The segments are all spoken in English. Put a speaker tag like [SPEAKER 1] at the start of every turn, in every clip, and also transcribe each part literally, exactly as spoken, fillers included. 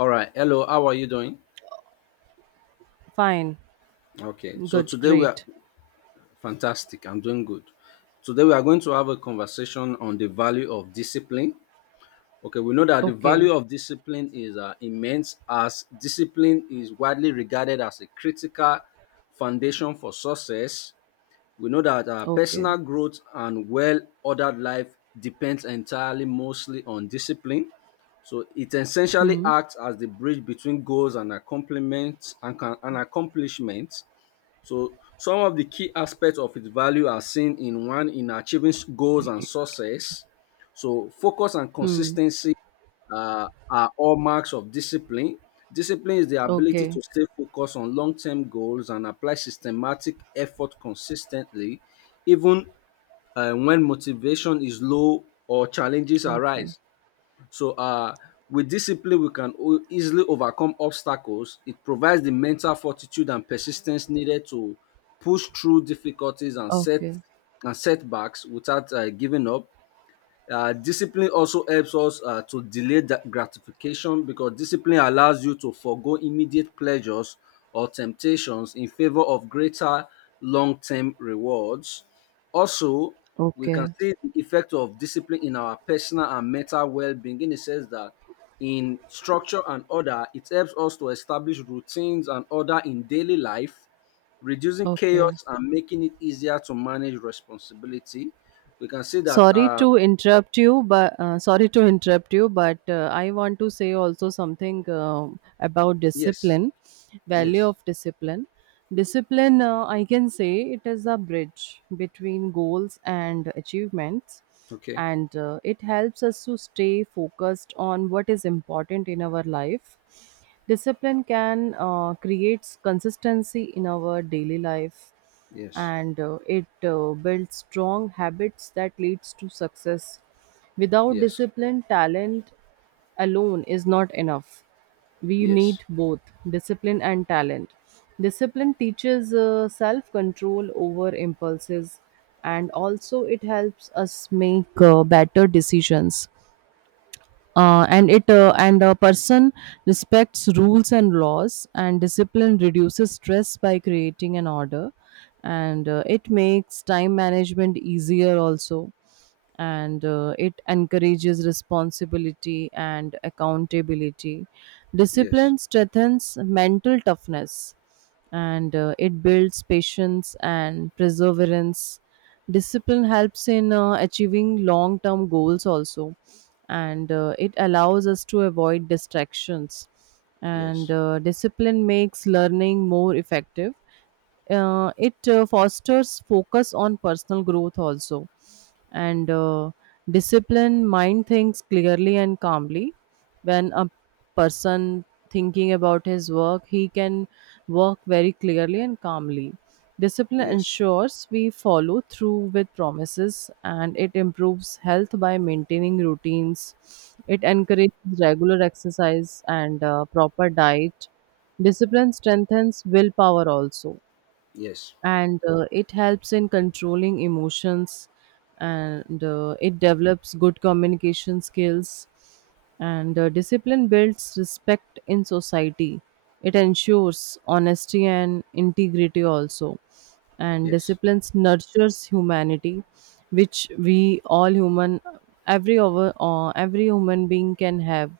[SPEAKER 1] All right. Hello. How are you doing?
[SPEAKER 2] Fine.
[SPEAKER 1] Okay. So
[SPEAKER 2] Good.
[SPEAKER 1] today we are
[SPEAKER 2] Great.
[SPEAKER 1] fantastic. I'm doing good. Today we are going to have a conversation on the value of discipline. Okay. We know that the
[SPEAKER 2] Okay.
[SPEAKER 1] value of discipline is uh, immense, as discipline is widely regarded as a critical foundation for success. We know that our
[SPEAKER 2] Okay.
[SPEAKER 1] personal growth and well ordered life depends entirely mostly on discipline. So it essentially
[SPEAKER 2] Hmm.
[SPEAKER 1] acts as the bridge between goals and accomplishments and, can- and accomplishments. So some of the key aspects of its value are seen in one in achieving s- goals and success. So focus and
[SPEAKER 2] Hmm.
[SPEAKER 1] consistency uh, are all marks of discipline. Discipline is the ability
[SPEAKER 2] Okay.
[SPEAKER 1] to stay focused on long-term goals and apply systematic effort consistently, even uh, when motivation is low or challenges
[SPEAKER 2] Okay.
[SPEAKER 1] arise. So, uh, with discipline, we can o- easily overcome obstacles. It provides the mental fortitude and persistence needed to push through difficulties and set
[SPEAKER 2] Okay.
[SPEAKER 1] and setbacks without uh, giving up. Uh, discipline also helps us uh, to delay that gratification, because discipline allows you to forego immediate pleasures or temptations in favor of greater long-term rewards. Also, we can
[SPEAKER 2] Okay.
[SPEAKER 1] see the effect of discipline in our personal and mental well-being in the sense that in structure and order, it helps us to establish routines and order in daily life, reducing
[SPEAKER 2] Okay.
[SPEAKER 1] chaos and making it easier to manage responsibility. We can see that
[SPEAKER 2] Sorry
[SPEAKER 1] uh,
[SPEAKER 2] to interrupt you, but uh, sorry to interrupt you, but uh, I want to say also something uh, about
[SPEAKER 1] Yes.
[SPEAKER 2] discipline, value
[SPEAKER 1] Yes.
[SPEAKER 2] of discipline. Discipline, uh, I can say it is a bridge between goals and achievements,
[SPEAKER 1] Okay.
[SPEAKER 2] and uh, it helps us to stay focused on what is important in our life. Discipline can uh, create consistency in our daily life,
[SPEAKER 1] Yes.
[SPEAKER 2] and uh, it uh, builds strong habits that leads to success. Without
[SPEAKER 1] Yes.
[SPEAKER 2] discipline, talent alone is not enough, we
[SPEAKER 1] Yes.
[SPEAKER 2] need both discipline and talent. Discipline teaches uh, self control over impulses, and also it helps us make uh, better decisions uh, and it uh, and a person respects rules and laws, and discipline reduces stress by creating an order, and uh, it makes time management easier also, and uh, it encourages responsibility and accountability.
[SPEAKER 1] Yes.
[SPEAKER 2] Discipline strengthens mental toughness, and uh, it builds patience and perseverance. Discipline helps in uh, achieving long term goals also, and uh, it allows us to avoid distractions, and
[SPEAKER 1] Yes.
[SPEAKER 2] uh, discipline makes learning more effective. Uh, it uh, fosters focus on personal growth also, and uh, discipline mind thinks clearly and calmly. When a person thinking about his work, he can work very clearly and calmly. Discipline
[SPEAKER 1] Yes.
[SPEAKER 2] ensures we follow through with promises, and it improves health by maintaining routines. It encourages regular exercise and uh, proper diet. Discipline strengthens willpower also,
[SPEAKER 1] Yes.
[SPEAKER 2] and uh, it helps in controlling emotions, and uh, it develops good communication skills, and uh, discipline builds respect in society, it ensures honesty and integrity also, and
[SPEAKER 1] Yes.
[SPEAKER 2] discipline nurtures humanity, which we all human, every over uh, every human being can have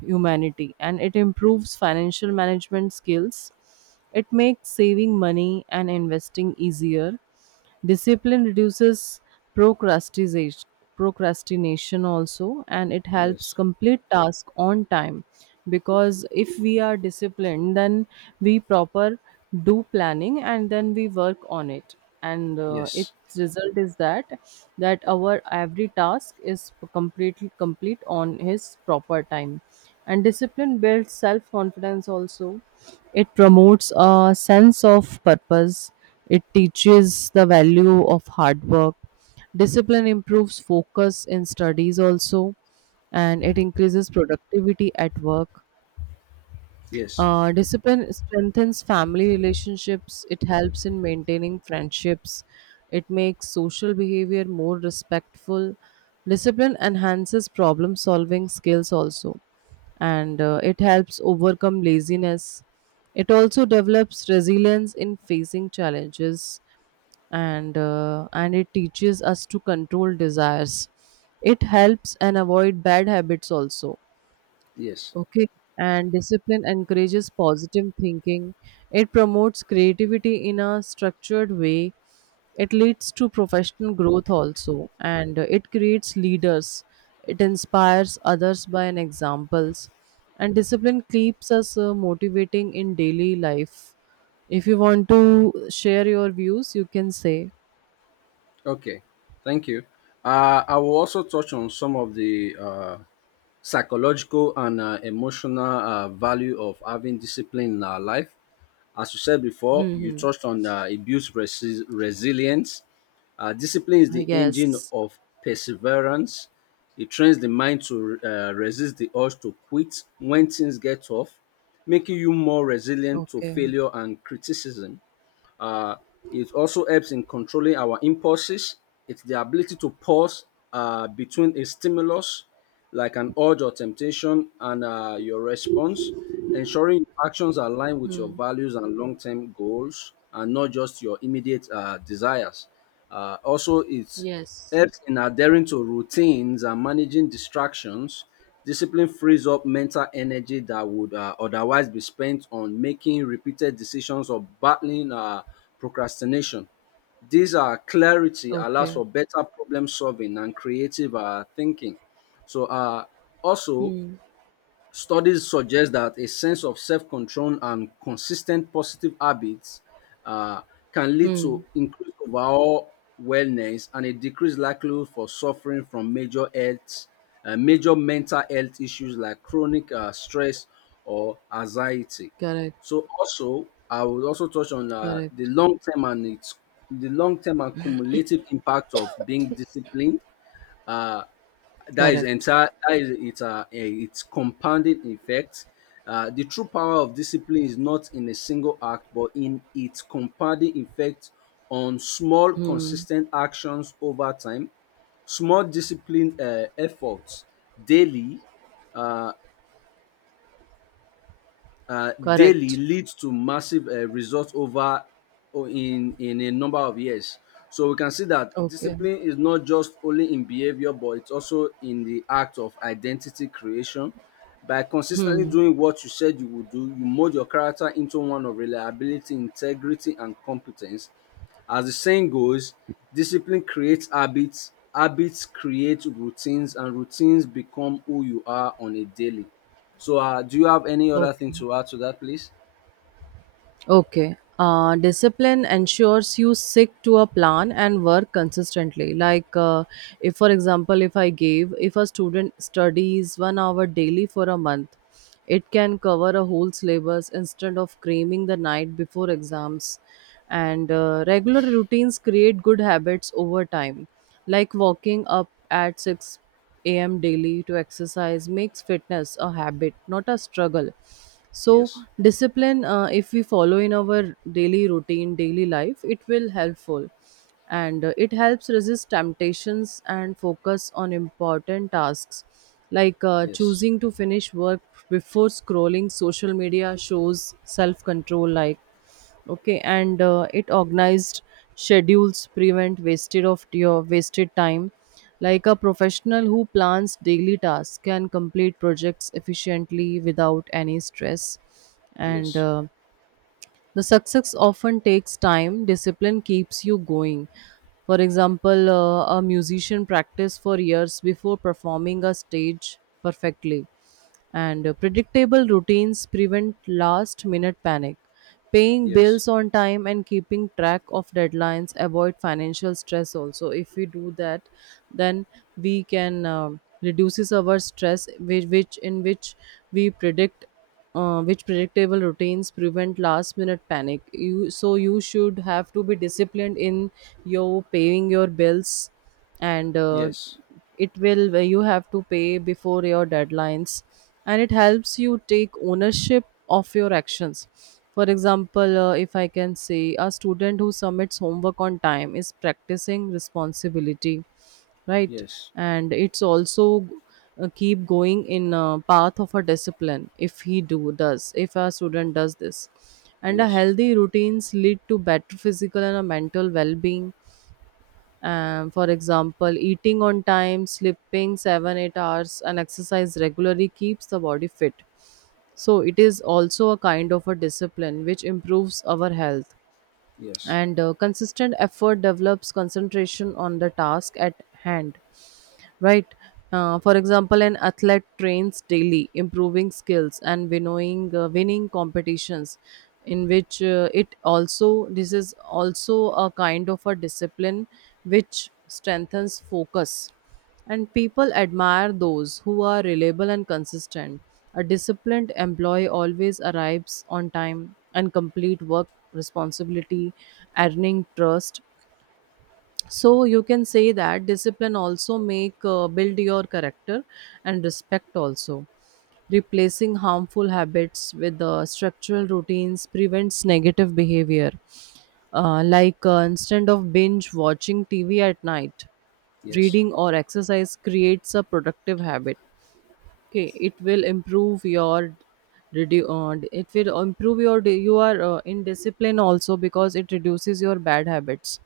[SPEAKER 2] humanity, and it improves financial management skills. It makes saving money and investing easier. Discipline reduces procrastination procrastination also, and it helps
[SPEAKER 1] Yes.
[SPEAKER 2] complete task on time, because if we are disciplined, then we proper do planning and then we work on it, and uh,
[SPEAKER 1] Yes.
[SPEAKER 2] its result is that that our every task is completely complete on his proper time, and discipline builds self confidence also, it promotes a sense of purpose. It teaches the value of hard work. Discipline improves focus in studies also, and it increases productivity at work.
[SPEAKER 1] Yes.
[SPEAKER 2] Uh, discipline strengthens family relationships, it helps in maintaining friendships, it makes social behavior more respectful. Discipline enhances problem solving skills also, and uh, it helps overcome laziness. It also develops resilience in facing challenges, and uh, and it teaches us to control desires, it helps and avoid bad habits also.
[SPEAKER 1] Yes.
[SPEAKER 2] Okay. And discipline encourages positive thinking. It promotes creativity in a structured way. It leads to professional growth also. And uh, it creates leaders. It inspires others by an examples. And discipline keeps us uh, motivating in daily life. If you want to share your views, you can say.
[SPEAKER 1] Okay. Thank you. Uh, I will also touch on some of the uh, psychological and uh, emotional uh, value of having discipline in our life. As you said before,
[SPEAKER 2] Hmm.
[SPEAKER 1] you
[SPEAKER 2] Hmm.
[SPEAKER 1] touched on uh, it builds resi- resilience Uh, discipline is
[SPEAKER 2] uh,
[SPEAKER 1] the engine
[SPEAKER 2] Yes.
[SPEAKER 1] of perseverance. It trains the mind to uh, resist the urge to quit when things get tough, making you more resilient to
[SPEAKER 2] Okay.
[SPEAKER 1] failure and criticism. Uh, it also helps in controlling our impulses. It's the ability to pause uh, between a stimulus like an urge or temptation and uh, your response, ensuring your actions align with your
[SPEAKER 2] Hmm.
[SPEAKER 1] values and long term goals and not just your immediate uh, desires. Uh, also, it
[SPEAKER 2] Yes.
[SPEAKER 1] helps in adhering to routines and managing distractions. Discipline frees up mental energy that would uh, otherwise be spent on making repeated decisions or battling uh, procrastination. These are clarity allows
[SPEAKER 2] Okay.
[SPEAKER 1] for better problem solving and creative uh, thinking. So uh, also,
[SPEAKER 2] Hmm.
[SPEAKER 1] Studies suggest that a sense of self control and consistent positive habits uh, can lead
[SPEAKER 2] Hmm.
[SPEAKER 1] to increased overall wellness and a decreased likelihood for suffering from major health, uh, major mental health issues like chronic uh, stress or anxiety.
[SPEAKER 2] Correct.
[SPEAKER 1] So also, I would also touch on uh, the
[SPEAKER 2] Correct.
[SPEAKER 1] long term and its the long term and cumulative impact of being disciplined. Uh, that is
[SPEAKER 2] Correct.
[SPEAKER 1] entire that is it's a eh, it's compounding effect. Uh, the true power of discipline is not in a single act, but in its compounding effect on small
[SPEAKER 2] Hmm.
[SPEAKER 1] consistent actions over time. Small disciplined uh, efforts daily uh, uh, daily
[SPEAKER 2] Correct.
[SPEAKER 1] leads to massive uh, results over o- in in a number of years. So we can see that
[SPEAKER 2] Okay.
[SPEAKER 1] discipline is not just only in behavior, but it's also in the act of identity creation. By consistently
[SPEAKER 2] Hmm.
[SPEAKER 1] doing what you said you would do, you mold your character into one of reliability, integrity, and competence. As the saying goes, discipline creates habits, habits create routines, and routines become who you are on a daily. So, uh, do you have any other thing
[SPEAKER 2] Okay.
[SPEAKER 1] to add to that, please?
[SPEAKER 2] Okay. Uh, discipline ensures you stick to a plan and work consistently. Like, uh, if for example, if I gave, if a student studies one hour daily for a month, it can cover a whole syllabus instead of cramming the night before exams. And uh, regular routines create good habits over time, like walking up at six a m daily to exercise makes fitness a habit not a struggle, so
[SPEAKER 1] Yes,
[SPEAKER 2] discipline, uh, if we follow in our daily routine daily life it will helpful, and uh, it helps resist temptations and focus on important tasks, like uh,
[SPEAKER 1] yes,
[SPEAKER 2] choosing to finish work before scrolling social media shows self control, like okay, and uh, it organized schedules prevent wasted of your wasted time, like a professional who plans daily tasks can complete projects efficiently without any stress, and
[SPEAKER 1] yes,
[SPEAKER 2] uh, the success often takes time, discipline keeps you going. For example, uh, a musician practice for years before performing a stage perfectly. And uh, predictable routines prevent last minute panic. Paying
[SPEAKER 1] yes,
[SPEAKER 2] bills on time and keeping track of deadlines avoid financial stress also. If we do that, then we can um reduces our stress which, which in which we predict, uh, which predictable routines prevent last minute panic, you so you should have to be disciplined in your paying your bills, and uh,
[SPEAKER 1] yes,
[SPEAKER 2] it will, you have to pay before your deadlines, and it helps you take ownership of your actions. For example, uh, if I can say a student who submits homework on time is practicing responsibility, right?
[SPEAKER 1] yes,
[SPEAKER 2] And it's also uh, keep going in a path of a discipline, if he do does if a student does this. And a
[SPEAKER 1] yes,
[SPEAKER 2] healthy routines lead to better physical and a mental well-being. Um, for example, eating on time, sleeping seven eight hours, and exercise regularly keeps the body fit. So, it is also a kind of a discipline which improves our health.
[SPEAKER 1] yes,
[SPEAKER 2] And uh, consistent effort develops concentration on the task at hand, right? Uh, for example, an athlete trains daily, improving skills and winnowing, uh, winning competitions, in which uh, it also, this is also a kind of a discipline which strengthens focus, and people admire those who are reliable and consistent. A disciplined employee always arrives on time and complete work responsibility, earning trust, so you can say that discipline also make uh, build your character and respect also. Replacing harmful habits with uh, structural routines prevents negative behavior, uh, like uh, instead of binge watching tv at night,
[SPEAKER 1] yes,
[SPEAKER 2] reading or exercise creates a productive habit. Okay, it will improve your, redu- uh, it will improve your, you are uh, in discipline also, because it reduces your bad habits,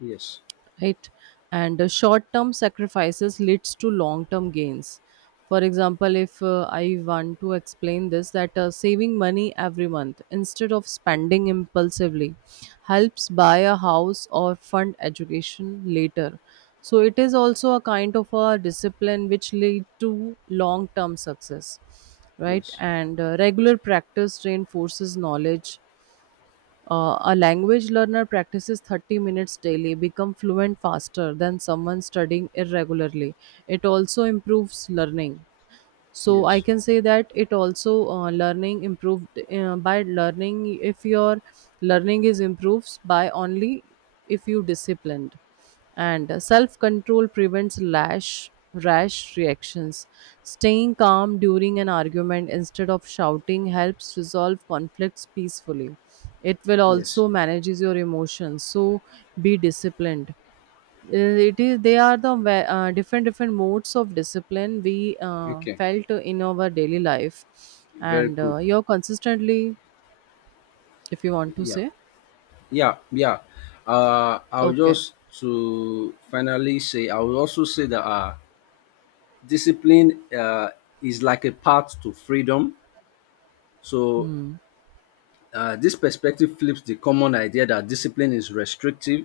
[SPEAKER 1] yes,
[SPEAKER 2] right? And uh, short-term sacrifices leads to long-term gains. For example, if uh, I want to explain this that uh, saving money every month instead of spending impulsively helps buy a house or fund education later. So it is also a kind of a discipline which lead to long-term success, right?
[SPEAKER 1] yes,
[SPEAKER 2] And uh, regular practice reinforces knowledge. Uh, a language learner practices thirty minutes daily, become fluent faster than someone studying irregularly. It also improves learning, so I
[SPEAKER 1] yes,
[SPEAKER 2] can say that it also uh, learning improved, uh, by learning, if your learning is improves by only if you disciplined. And self control prevents lash rash reactions, staying calm during an argument instead of shouting helps resolve conflicts peacefully, it will
[SPEAKER 1] yes.
[SPEAKER 2] also manages your emotions, so be disciplined. uh, it is, they are the, ve- uh, different different modes of discipline we uh,
[SPEAKER 1] Okay,
[SPEAKER 2] felt in our daily life,
[SPEAKER 1] very
[SPEAKER 2] and
[SPEAKER 1] good.
[SPEAKER 2] uh, you're consistently, if you want to
[SPEAKER 1] Yeah,
[SPEAKER 2] say.
[SPEAKER 1] yeah, yeah. Uh, I'll
[SPEAKER 2] Okay.
[SPEAKER 1] just, to finally say, I will also say that uh, discipline uh, is like a path to freedom. So
[SPEAKER 2] Hmm.
[SPEAKER 1] uh, this perspective flips the common idea that discipline is restrictive,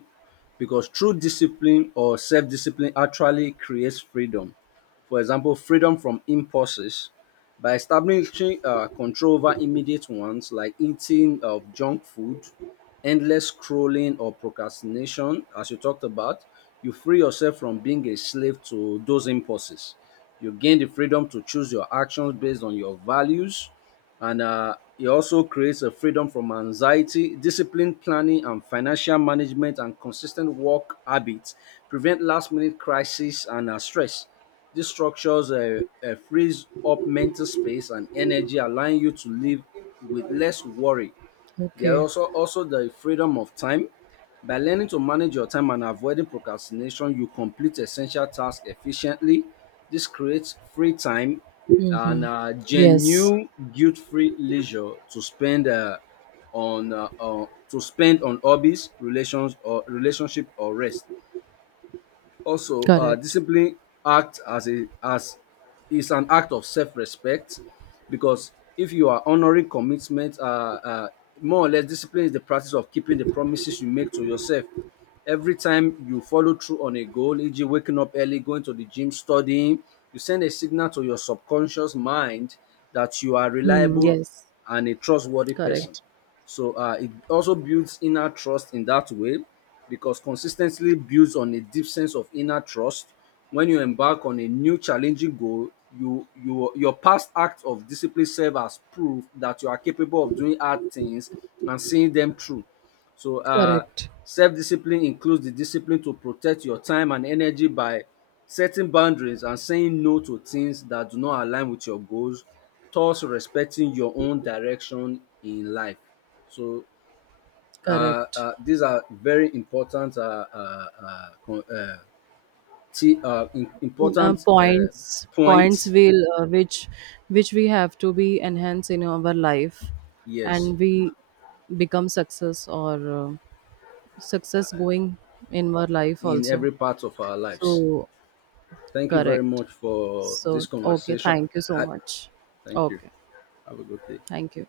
[SPEAKER 1] because true discipline or self discipline actually creates freedom. For example, freedom from impulses. By establishing uh, control over immediate ones like eating of junk food, endless scrolling, or procrastination, as you talked about, you free yourself from being a slave to those impulses. You gain the freedom to choose your actions based on your values, and uh, it also creates a freedom from anxiety. Disciplined planning, and financial management, and consistent work habits prevent last minute crises and uh, stress. These structures uh, uh, frees up mental space and energy, allowing you to live with less worry. There are
[SPEAKER 2] Okay.
[SPEAKER 1] also, also the freedom of time. By learning to manage your time and avoiding procrastination, you complete essential tasks efficiently. This creates free time and
[SPEAKER 2] Mm-hmm.
[SPEAKER 1] uh,
[SPEAKER 2] Yes.
[SPEAKER 1] genuine guilt-free leisure to spend uh, on uh, uh, to spend on hobbies, relations or relationship or rest. Also, uh,
[SPEAKER 2] Correct.
[SPEAKER 1] discipline act as a as is an act of self-respect, because if you are honoring commitment, uh, uh, more or less, discipline is the practice of keeping the promises you make to yourself. Every time you follow through on a goal, e g, waking up early, going to the gym, studying, you send a signal to your subconscious mind that you are
[SPEAKER 2] Hmm.
[SPEAKER 1] reliable
[SPEAKER 2] Yes.
[SPEAKER 1] and a trustworthy person.
[SPEAKER 2] Correct.
[SPEAKER 1] So uh, it also builds inner trust in that way, because consistently builds on a deep sense of inner trust. When you embark on a new challenging goal, you, you your past acts of discipline serve as proof that you are capable of doing hard things and seeing them through. So uh,
[SPEAKER 2] Correct.
[SPEAKER 1] self discipline includes the discipline to protect your time and energy by setting boundaries and saying no to things that do not align with your goals, thus respecting your own direction in life. So uh,
[SPEAKER 2] Correct.
[SPEAKER 1] uh, these are very important uh, uh, uh, con- uh, t- uh, im-
[SPEAKER 2] Uh,
[SPEAKER 1] important uh,
[SPEAKER 2] points, points
[SPEAKER 1] points,
[SPEAKER 2] will uh, which which we have to be enhanced in our life,
[SPEAKER 1] yes,
[SPEAKER 2] and we become success or uh, success going in our life
[SPEAKER 1] in
[SPEAKER 2] also.
[SPEAKER 1] every part of our lives.
[SPEAKER 2] So,
[SPEAKER 1] Thank you very
[SPEAKER 2] correct.
[SPEAKER 1] much for this
[SPEAKER 2] So, okay,
[SPEAKER 1] conversation.
[SPEAKER 2] thank you so
[SPEAKER 1] Uh,
[SPEAKER 2] much.
[SPEAKER 1] Thank you.
[SPEAKER 2] Okay,
[SPEAKER 1] Have a good day.
[SPEAKER 2] thank you.